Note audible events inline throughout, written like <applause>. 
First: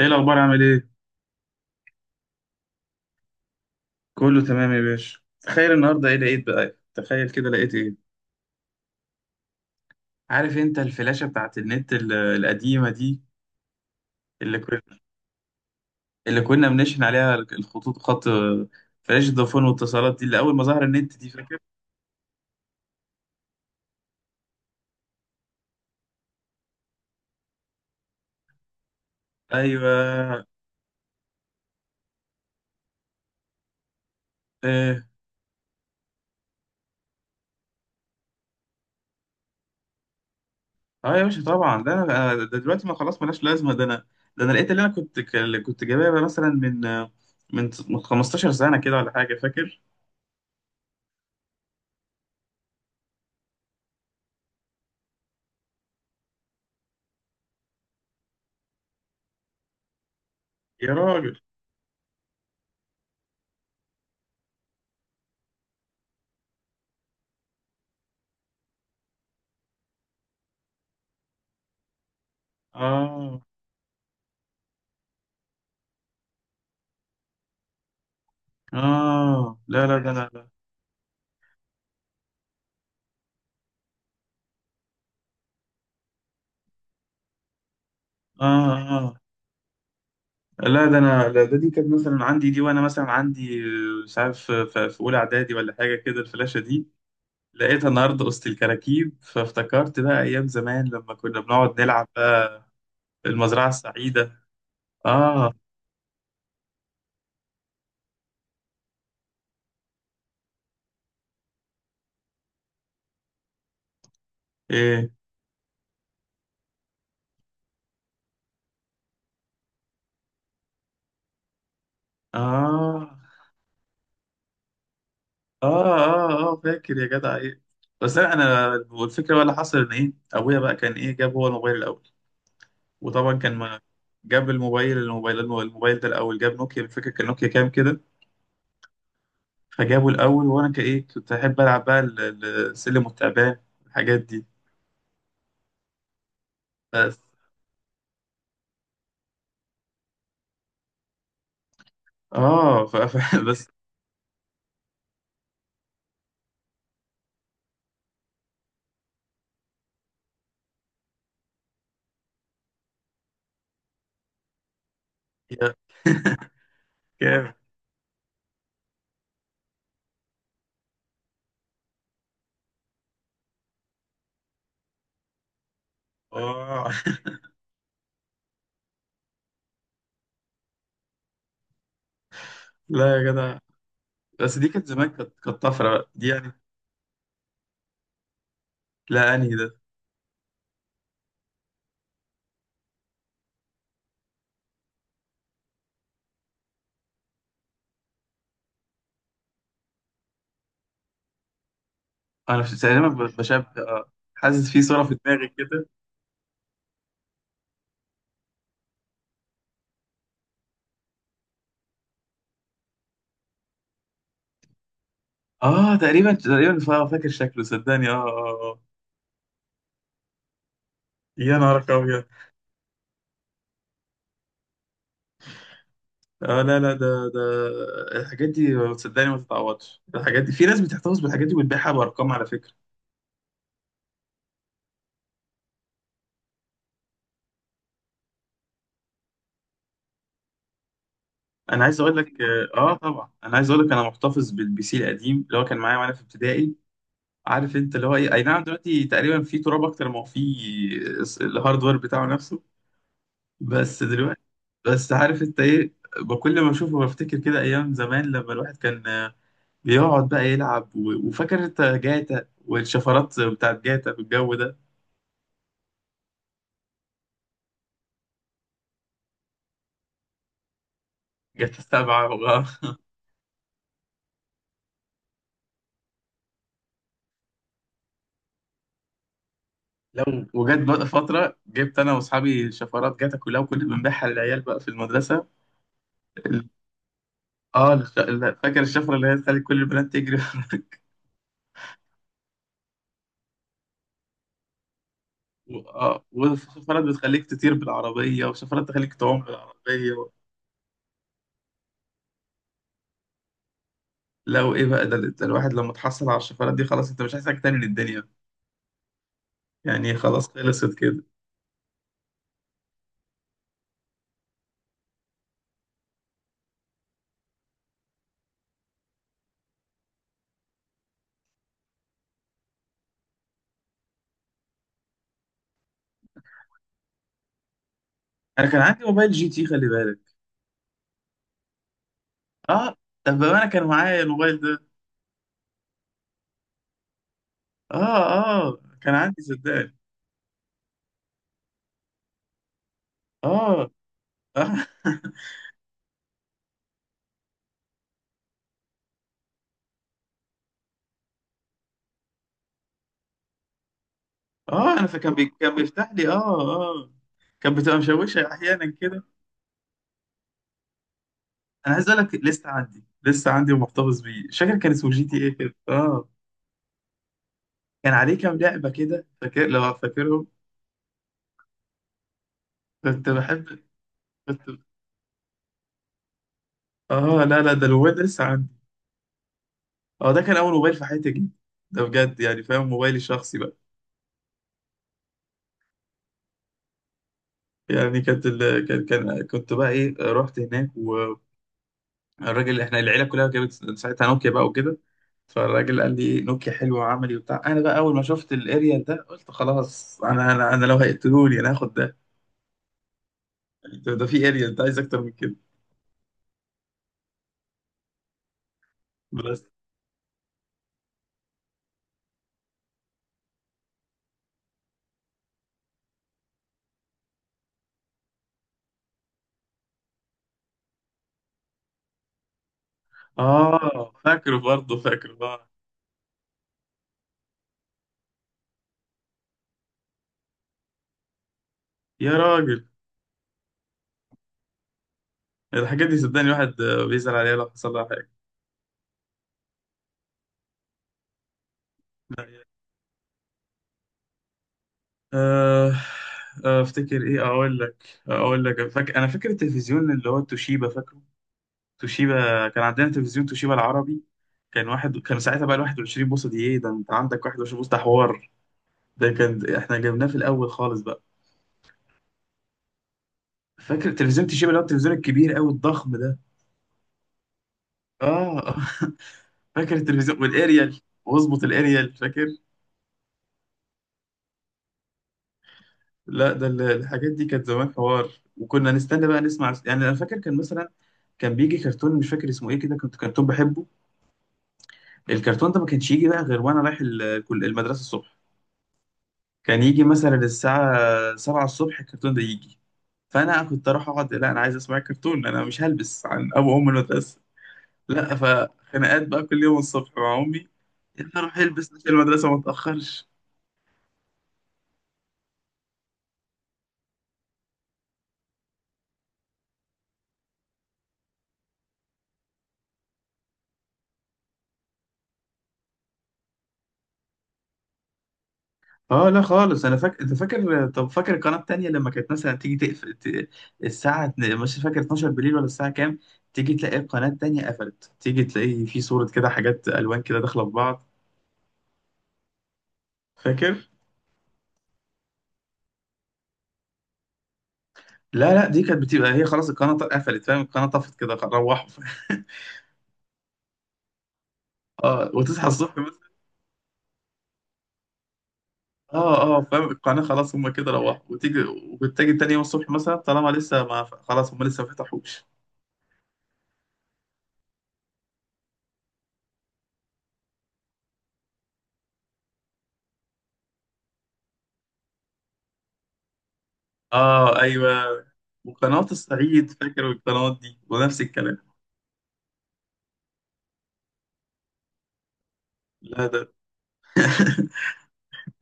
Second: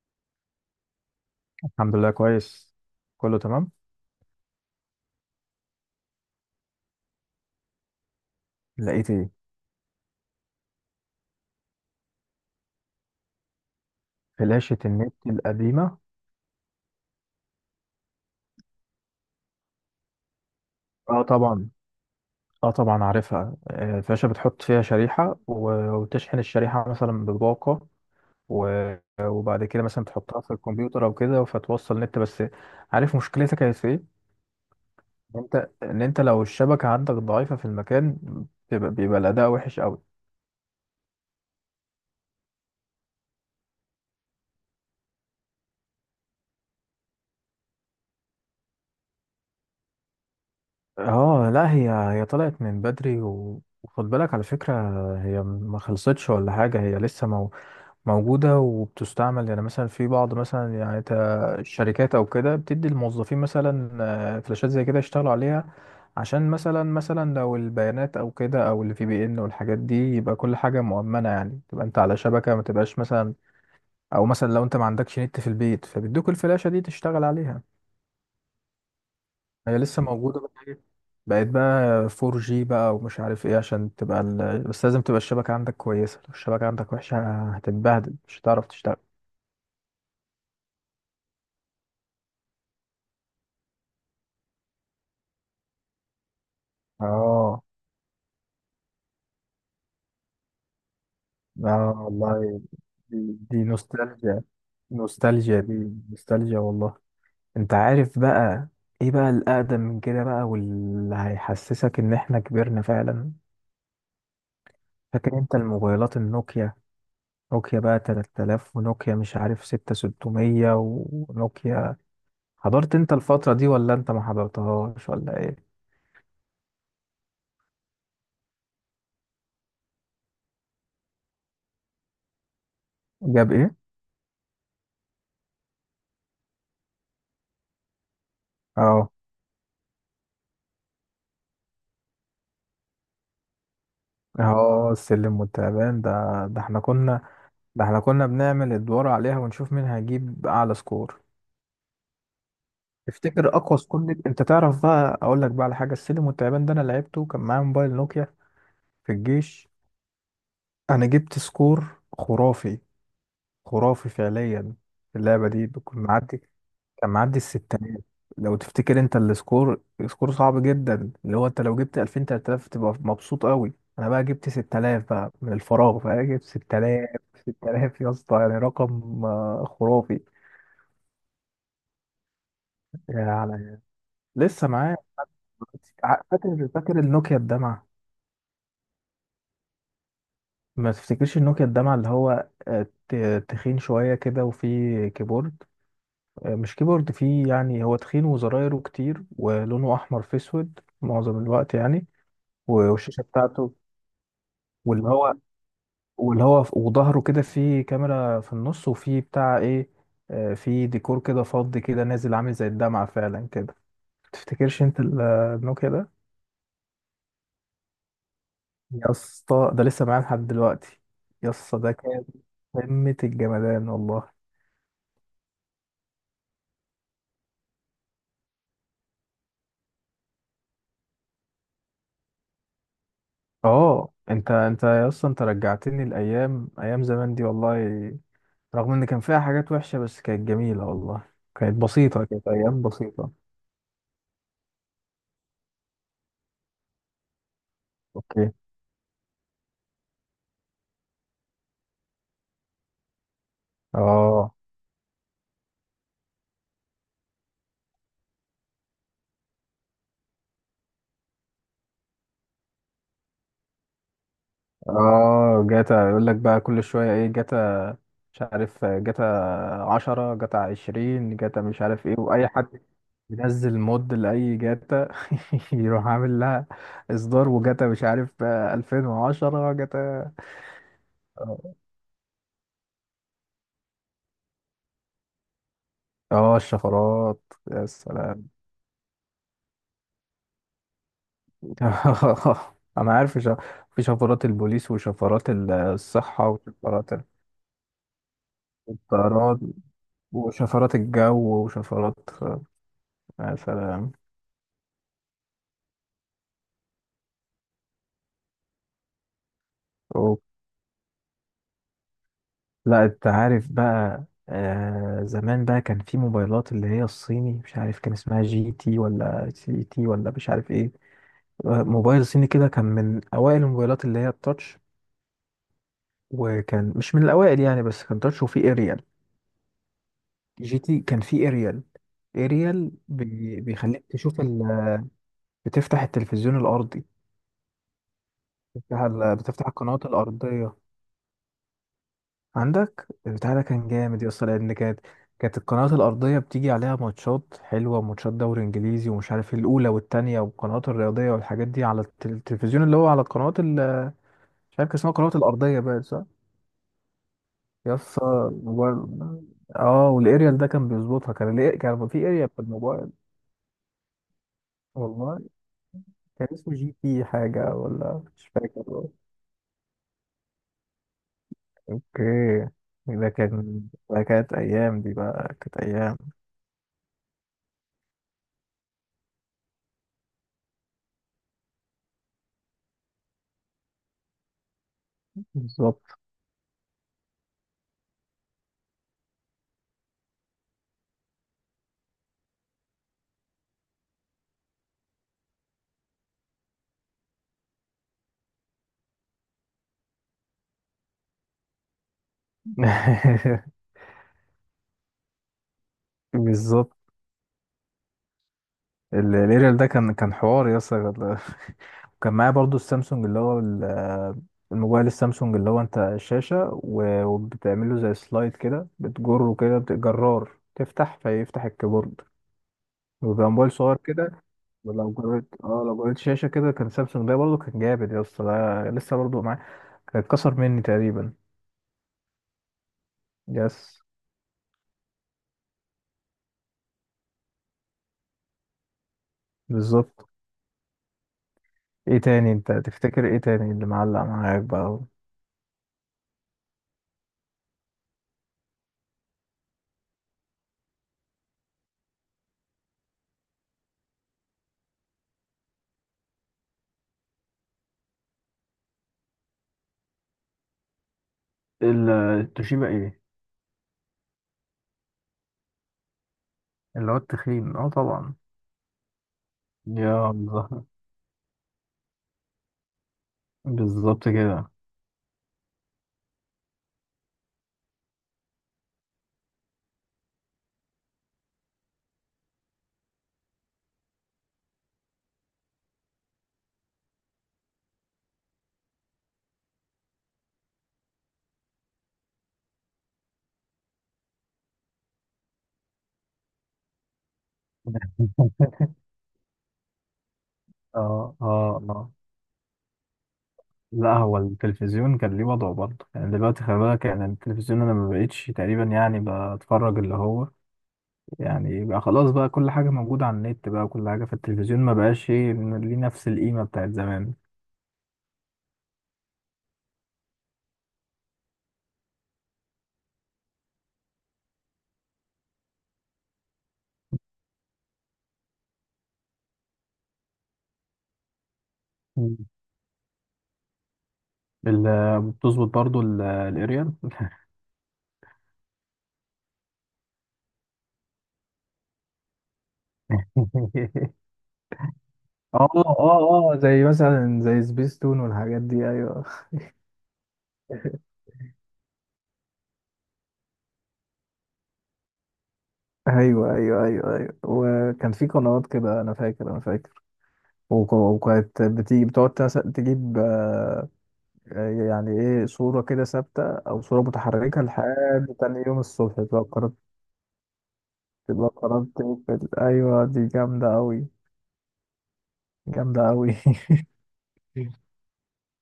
ايه الاخبار؟ عامل ايه؟ الحمد لله كويس. كله تمام. كله تمام يا باشا. تخيل النهارده ايه لقيت بقى، تخيل كده لقيت ايه؟ لقيت ايه. عارف انت الفلاشه بتاعت النت القديمه دي، اللي فلاشة كنا النت القديمة. اللي كنا بنشحن عليها الخطوط، خط فلاشه فودافون واتصالات دي، اللي اول ما ظهر النت، اه دي فاكر؟ طبعا. اه طبعا عارفها، الفلاشة بتحط فيها شريحة وتشحن الشريحة مثلا بباقة و- وبعد كده مثلا تحطها ايوه. في الكمبيوتر او كده فتوصل نت بس. عارف مشكلتها كانت في ايه؟ اه. ان انت لو الشبكة عندك ضعيفة في المكان بيبقى الاداء وحش قوي. اه يا باشا طبعا، ده انا ده دلوقتي ما خلاص ملاش لازمه، ده انا ده انا لقيت اللي انا كنت كنت جايبها مثلا من 15 سنه كده ولا حاجه، فاكر؟ اه، لا هي طلعت من بدري وخد بالك على فكرة، هي ما خلصتش ولا حاجة، هي لسه موجودة وبتستعمل، يعني مثلا في بعض مثلا يا يعني راجل. الشركات أو كده بتدي الموظفين مثلا فلاشات زي كده يشتغلوا عليها. عشان مثلا لو البيانات أو كده أو الفي بي إن والحاجات دي يبقى كل حاجة مؤمنة، يعني تبقى أنت على شبكة، ما تبقاش مثلا. اه. أو مثلا لو أنت ما عندكش نت في البيت فبيدوك الفلاشة دي تشتغل عليها. اه. هي لا لا، لسه ده موجودة انا. بقى بقت بقى 4G بقى ومش عارف إيه، عشان تبقى بس لازم تبقى الشبكة عندك كويسة، لو الشبكة عندك وحشة هتتبهدل، مش هتعرف اه. تشتغل. اه. لا ده انا. لا، ده دي كانت مثلا عندي دي، وانا مثلا عندي مش عارف في اولى اعدادي ولا حاجه كده الفلاشه دي. اه. لقيتها النهارده وسط الكراكيب، فافتكرت بقى ايام زمان لما كنا بنقعد اه نلعب بقى والله، في دي المزرعه السعيده. نوستالجيا. اه. نوستالجيا دي، نوستالجيا والله. انت عارف بقى ايه بقى الاقدم من كده بقى واللي هيحسسك ان احنا كبرنا فعلا؟ ايه. فاكر انت الموبايلات النوكيا؟ نوكيا بقى 3000 ونوكيا مش عارف 6600 ونوكيا، حضرت انت اه. الفترة دي ولا انت ما حضرتهاش ولا ايه؟ اه. اه. اه، فاكر يا جدع ايه، بس انا والفكره بقى اللي حصل ان ايه ابويا بقى كان ايه جاب هو الموبايل الاول، وطبعا جاب كان ايه. ما جاب الموبايل ده الاول، جاب نوكيا، فاكر كان نوكيا كام كده. اه. فجابوا الأول، وأنا كإيه كنت أحب ألعب بقى السلم والتعبان، الحاجات دي، اه، السلم والتعبان ده، ده احنا بس. كنا ده احنا كنا بنعمل ادوار عليها ونشوف مين هيجيب اعلى سكور. آه ف... ف... <laughs> تفتكر بس. اقوى سكون؟ انت تعرف بقى، اقول لك بقى على حاجه، السلم والتعبان ده انا لعبته كان معايا موبايل نوكيا في الجيش، انا جبت سكور خرافي، خرافي فعليا. في اللعبه دي يا كنت معدي، كان معدي جامد. الستينات. لو تفتكر انت السكور، سكور صعب جدا اللي هو انت لو جبت 2000 3000 تبقى مبسوط قوي. انا بقى جبت 6000 بقى، من الفراغ بقى جبت آه 6000. 6000 يا اسطى، يعني رقم خرافي <laughs> لا يا جدع. يعني. بس لسه دي كانت معايا. زمان، كانت طفرة بقى دي يعني. فاكر، فاكر النوكيا الدمعه؟ لا أنهي ده؟ ما تفتكرش النوكيا الدمع اللي هو تخين شوية كده وفيه كيبورد، مش كيبورد، فيه يعني هو تخين وزرايره كتير ولونه أحمر في أسود معظم الوقت يعني. أنا في تقريبا والشاشة بشبه، بتاعته، حاسس في صورة واللي في هو دماغي كده. واللي هو وظهره كده فيه كاميرا في النص وفيه بتاع إيه، فيه ديكور كده فضي كده نازل عامل زي الدمعة فعلا كده. تفتكرش أنت النوكيا آه، ده؟ تقريبا تقريبا فاكر شكله صدقني. آه. آه. آه. يا اسطى، ده لسه معايا لحد دلوقتي. يا يا نهار اسطى ده أبيض. كان قمة الجمدان والله. آه، لا لا، ده الحاجات دي صدقني ما تتعوضش، الحاجات دي في ناس بتحتفظ بالحاجات دي وبتبيعها بأرقام على فكرة. اه انت اصلا انت رجعتني الايام، ايام زمان دي والله. رغم ان كان فيها حاجات وحشه بس كانت جميله والله، كانت انا عايز اقول بسيطه، لك. كانت ايام طبعا بسيطه. انا عايز اقول لك انا محتفظ بالبي سي القديم اللي هو كان معايا وانا في ابتدائي. عارف انت اللي هو ايه، اي اوكي. نعم، دلوقتي تقريبا في تراب اكتر ما هو في الهاردوير بتاعه نفسه. بس دلوقتي، اه. بس عارف انت ايه، بكل ما اشوفه بفتكر كده ايام زمان لما الواحد كان بيقعد بقى يلعب وفاكر انت جاتا والشفرات بتاعت جاتا والجو ده. اه، جاتا يقول لك بقى كل شويه ايه، جاتا، مش عارف جاتا، 10 جاتا، 20 جاتا، جاتا مش عارف ايه، سبعة واي حد <laughs> ينزل مود لاي جاتا. <laughs> يروح عامل لها اصدار وجاتا مش عارف 2010 جاتا. لو، وجت بقى فترة اه. جبت أنا وأصحابي شفرات جاتا كلها، وكنا بنبيعها للعيال بقى في المدرسة. الشفرات، يا اه، سلام. لا، فاكر الشفرة اللي هي تخلي كل البنات تجري وراك. <laughs> انا عارف شا... في شفرات البوليس وشفرات <laughs> الصحة وشفرات وشفرات بتخليك تطير بالعربية، وشفرات تخليك تعوم الطيران بالعربية، و... وشفرات الجو وشفرات، يا سلام. لا، وإيه بقى؟ ده الواحد لما تحصل على الشفرات دي خلاص أنت مش عايز حاجة تاني من الدنيا، يعني أوه. خلاص خلصت كده. لا انت عارف بقى، آه زمان بقى كان في موبايلات اللي هي الصيني، مش عارف كان اسمها جي تي ولا سي تي ولا مش عارف ايه. موبايل صيني كده كان من اوائل الموبايلات اللي هي التاتش، وكان مش من الاوائل يعني بس كان تاتش أنا وفيه كان اريال. عندي موبايل جي تي، خلي بالك. جي تي كان فيه اريال، اريال اه، طب بما أنا كان بيخليك معايا تشوف، الموبايل ده، بتفتح التلفزيون الأرضي، اه، اه، كان عندي بتفتح صدقني. القنوات الأرضية. عندك البتاع ده كان اه. جامد يا اسطى، اه. <laughs> لأن كانت القنوات الأرضية بتيجي عليها ماتشات حلوة، ماتشات دوري إنجليزي ومش عارف إيه، الأولى والتانية والقنوات الرياضية والحاجات دي، على التلفزيون اللي هو على القنوات مش عارف اه كان انا اسمها فكان القنوات كان الأرضية بقى، بيفتح صح؟ لي. اه. اه، كان يا بتبقى اسطى مشوشه احيانا كده. الموبايل، اه والاريال ده كان بيظبطها، كان ليه انا عايز كان في اقول لك اريال في لسه عندي، الموبايل؟ لسه عندي ومحتفظ بيه، مش فاكر كان اسمه جي تي والله ايه كده، اه. كان اسمه جي تي حاجة كان ولا عليه مش كام لعبه فاكر. كده، فاكر لو فاكرهم؟ اوكي. كنت ده بحب. كان، ده كانت كنت ايام دي بقى، كانت ايام. اه لا لا، ده الموبايل ده لسه عندي. اه، ده كان اول موبايل في حياتي جدا ده بجد، يعني فاهم، موبايلي الشخصي بقى. بالظبط. يعني كانت كان كنت بقى ايه رحت هناك، والراجل احنا العيله كلها جابت ساعتها نوكيا بقى وكده. فالراجل قال لي نوكيا حلوه وعملي وبتاع. انا بقى اول ما شفت الاريال ده قلت خلاص، انا لو هيقتلوني انا هاخد ده. <laughs> يعني ده في اريال، ده عايز اكتر من كده. بالظبط. بس. الاريال ده كان حوار يا اسطى ال-. <laughs> وكان معايا برضو السامسونج اللي هو ال-، الموبايل السامسونج اللي هو انت الشاشة وبتعمله زي سلايد كده، بتجره كده، جرار، تفتح فيفتح الكيبورد وبيبقى موبايل صغير اه، كده. فاكره برضه، ولو فاكره. جريت، اه. اه لو جريت شاشة كده، كان سامسونج ده برضو كان جامد يا اسطى، ده لسه برضو معايا، كان اتكسر مني تقريبا. يا راجل، يس. الحاجات دي صدقني الواحد بيزعل عليها لو حصل لها حاجه. بالظبط. ايه تاني، انت تفتكر ايه تاني اللي معلق معاك بقى؟ آه، افتكر ايه، اقول لك اقول لك فاكر، انا فاكر التلفزيون اللي هو توشيبا، فاكره؟ توشيبا، كان عندنا تلفزيون توشيبا العربي. كان واحد كان ساعتها بقى ال 21 بوصه دي، ايه ده انت عندك 21 بوصه؟ ده حوار ده، كان احنا جبناه في الاول خالص بقى. التوشيبا ايه. فاكر تلفزيون توشيبا اللي هو التلفزيون الكبير قوي الضخم ده. اللي هو التخين، اه طبعا. اه <laughs> آه. فاكر يا التلفزيون الله. والاريال، واظبط الاريال، فاكر؟ بالظبط كده. لا ده الحاجات دي كانت زمان حوار. وكنا نستنى بقى نسمع يعني، انا فاكر كان مثلا كان بيجي كرتون مش فاكر اسمه ايه كده، كنت كرتون بحبه. الكرتون ده ما كانش يجي بقى غير وانا رايح المدرسه الصبح. كان يجي مثلا الساعه 7 الصبح الكرتون ده يجي. فانا كنت اروح اقعد، لا انا عايز اسمع الكرتون، انا مش هلبس عن ابو ام المدرسه، لا. فخناقات بقى كل يوم الصبح مع امي، اه. انت روح اه. البس عشان اه، المدرسه ما تاخرش. لا هو التلفزيون كان ليه وضعه برضه يعني، دلوقتي خلي بالك يعني التلفزيون انا ما بقتش تقريبا يعني بتفرج اللي هو، يعني بقى خلاص بقى كل حاجه موجوده على النت بقى، وكل حاجه في التلفزيون ما بقاش ايه ليه نفس القيمه بتاعت زمان. اه، لا خالص. انا فاكر انت فاكر، طب فاكر القناه التانيه لما كانت مثلا تيجي تقفل الساعه مش فاكر، 12 بالليل ولا الساعه كام، تيجي تلاقي القناه التانيه قفلت، تيجي تلاقي في صوره كده، حاجات الوان كده داخله في بعض، مم. فاكر؟ بتظبط برضه الاريال. لا لا، دي كانت بتبقى هي خلاص القناه قفلت، فاهم، القناه طفت كده روحوا. <laughs> <laughs> اه وتصحى اه. الصبح مثلا. اه. اه، زي مثلا زي سبيس تون والحاجات دي، ايوه. اه. اه فاهم، القناه خلاص هم كده <laughs> روحوا، وتيجي، وتيجي تاني يوم الصبح مثلا طالما لسه ما خلاص، هم لسه ما فتحوش. ايوه، ايوه، ايوه، ايوه، وكان في قنوات كده انا فاكر، انا فاكر وكانت بتيجي بتقعد تجيب يعني ايه، صورة كده ثابتة او صورة اه. متحركة ايوه، لحد تاني يوم وقناه الصبح تبقى الصعيد قررت، فاكر، القنوات دي ونفس تبقى الكلام. قررت تقفل. ايوه دي جامدة اوي، جامدة لا اوي. ده <laughs> <laughs>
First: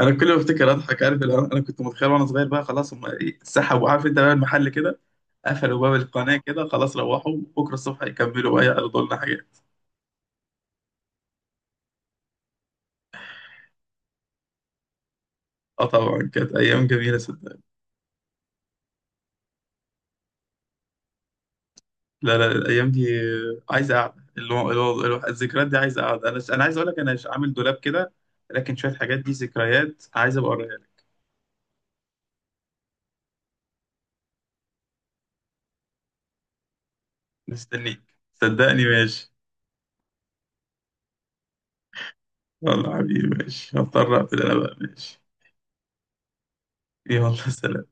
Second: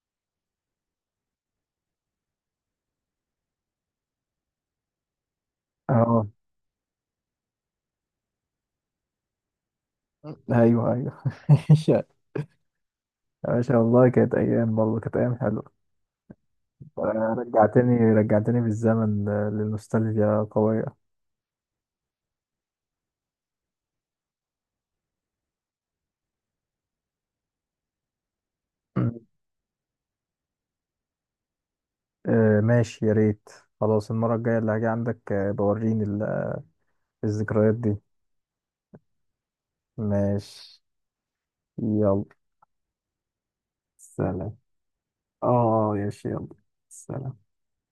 انا كل ما افتكر اضحك. عارف اللي هو انا كنت متخيل وانا صغير بقى، خلاص هم سحبوا، عارف انت بقى المحل كده قفلوا باب اه، القناه كده خلاص، روحوا بكره الصبح يكملوا بقى يعرضوا لنا حاجات. ايوه، ايوه. <laughs> يا باشا والله كانت ايام برضه، كانت ايام حلوة. اه طبعا كانت ايام جميله صدق. رجعتني، رجعتني بالزمن للنوستالجيا قوية. لا لا، الايام دي عايزه قعده، اللي هو الذكريات دي عايزه قعده. انا عايز اقول لك انا عامل دولاب كده، لكن شويه حاجات مم. دي ذكريات، عايز ابقى اوريها لك. آه ماشي، يا ريت. خلاص المرة الجاية اللي هاجي عندك بوريني الذكريات دي. مستنيك صدقني. ماشي. ماشي. يلا. يلا حبيبي ماشي، هضطر اقفل انا سلام. بقى، ماشي. اه. يا شيخ يلا. يلا سلام. سلام.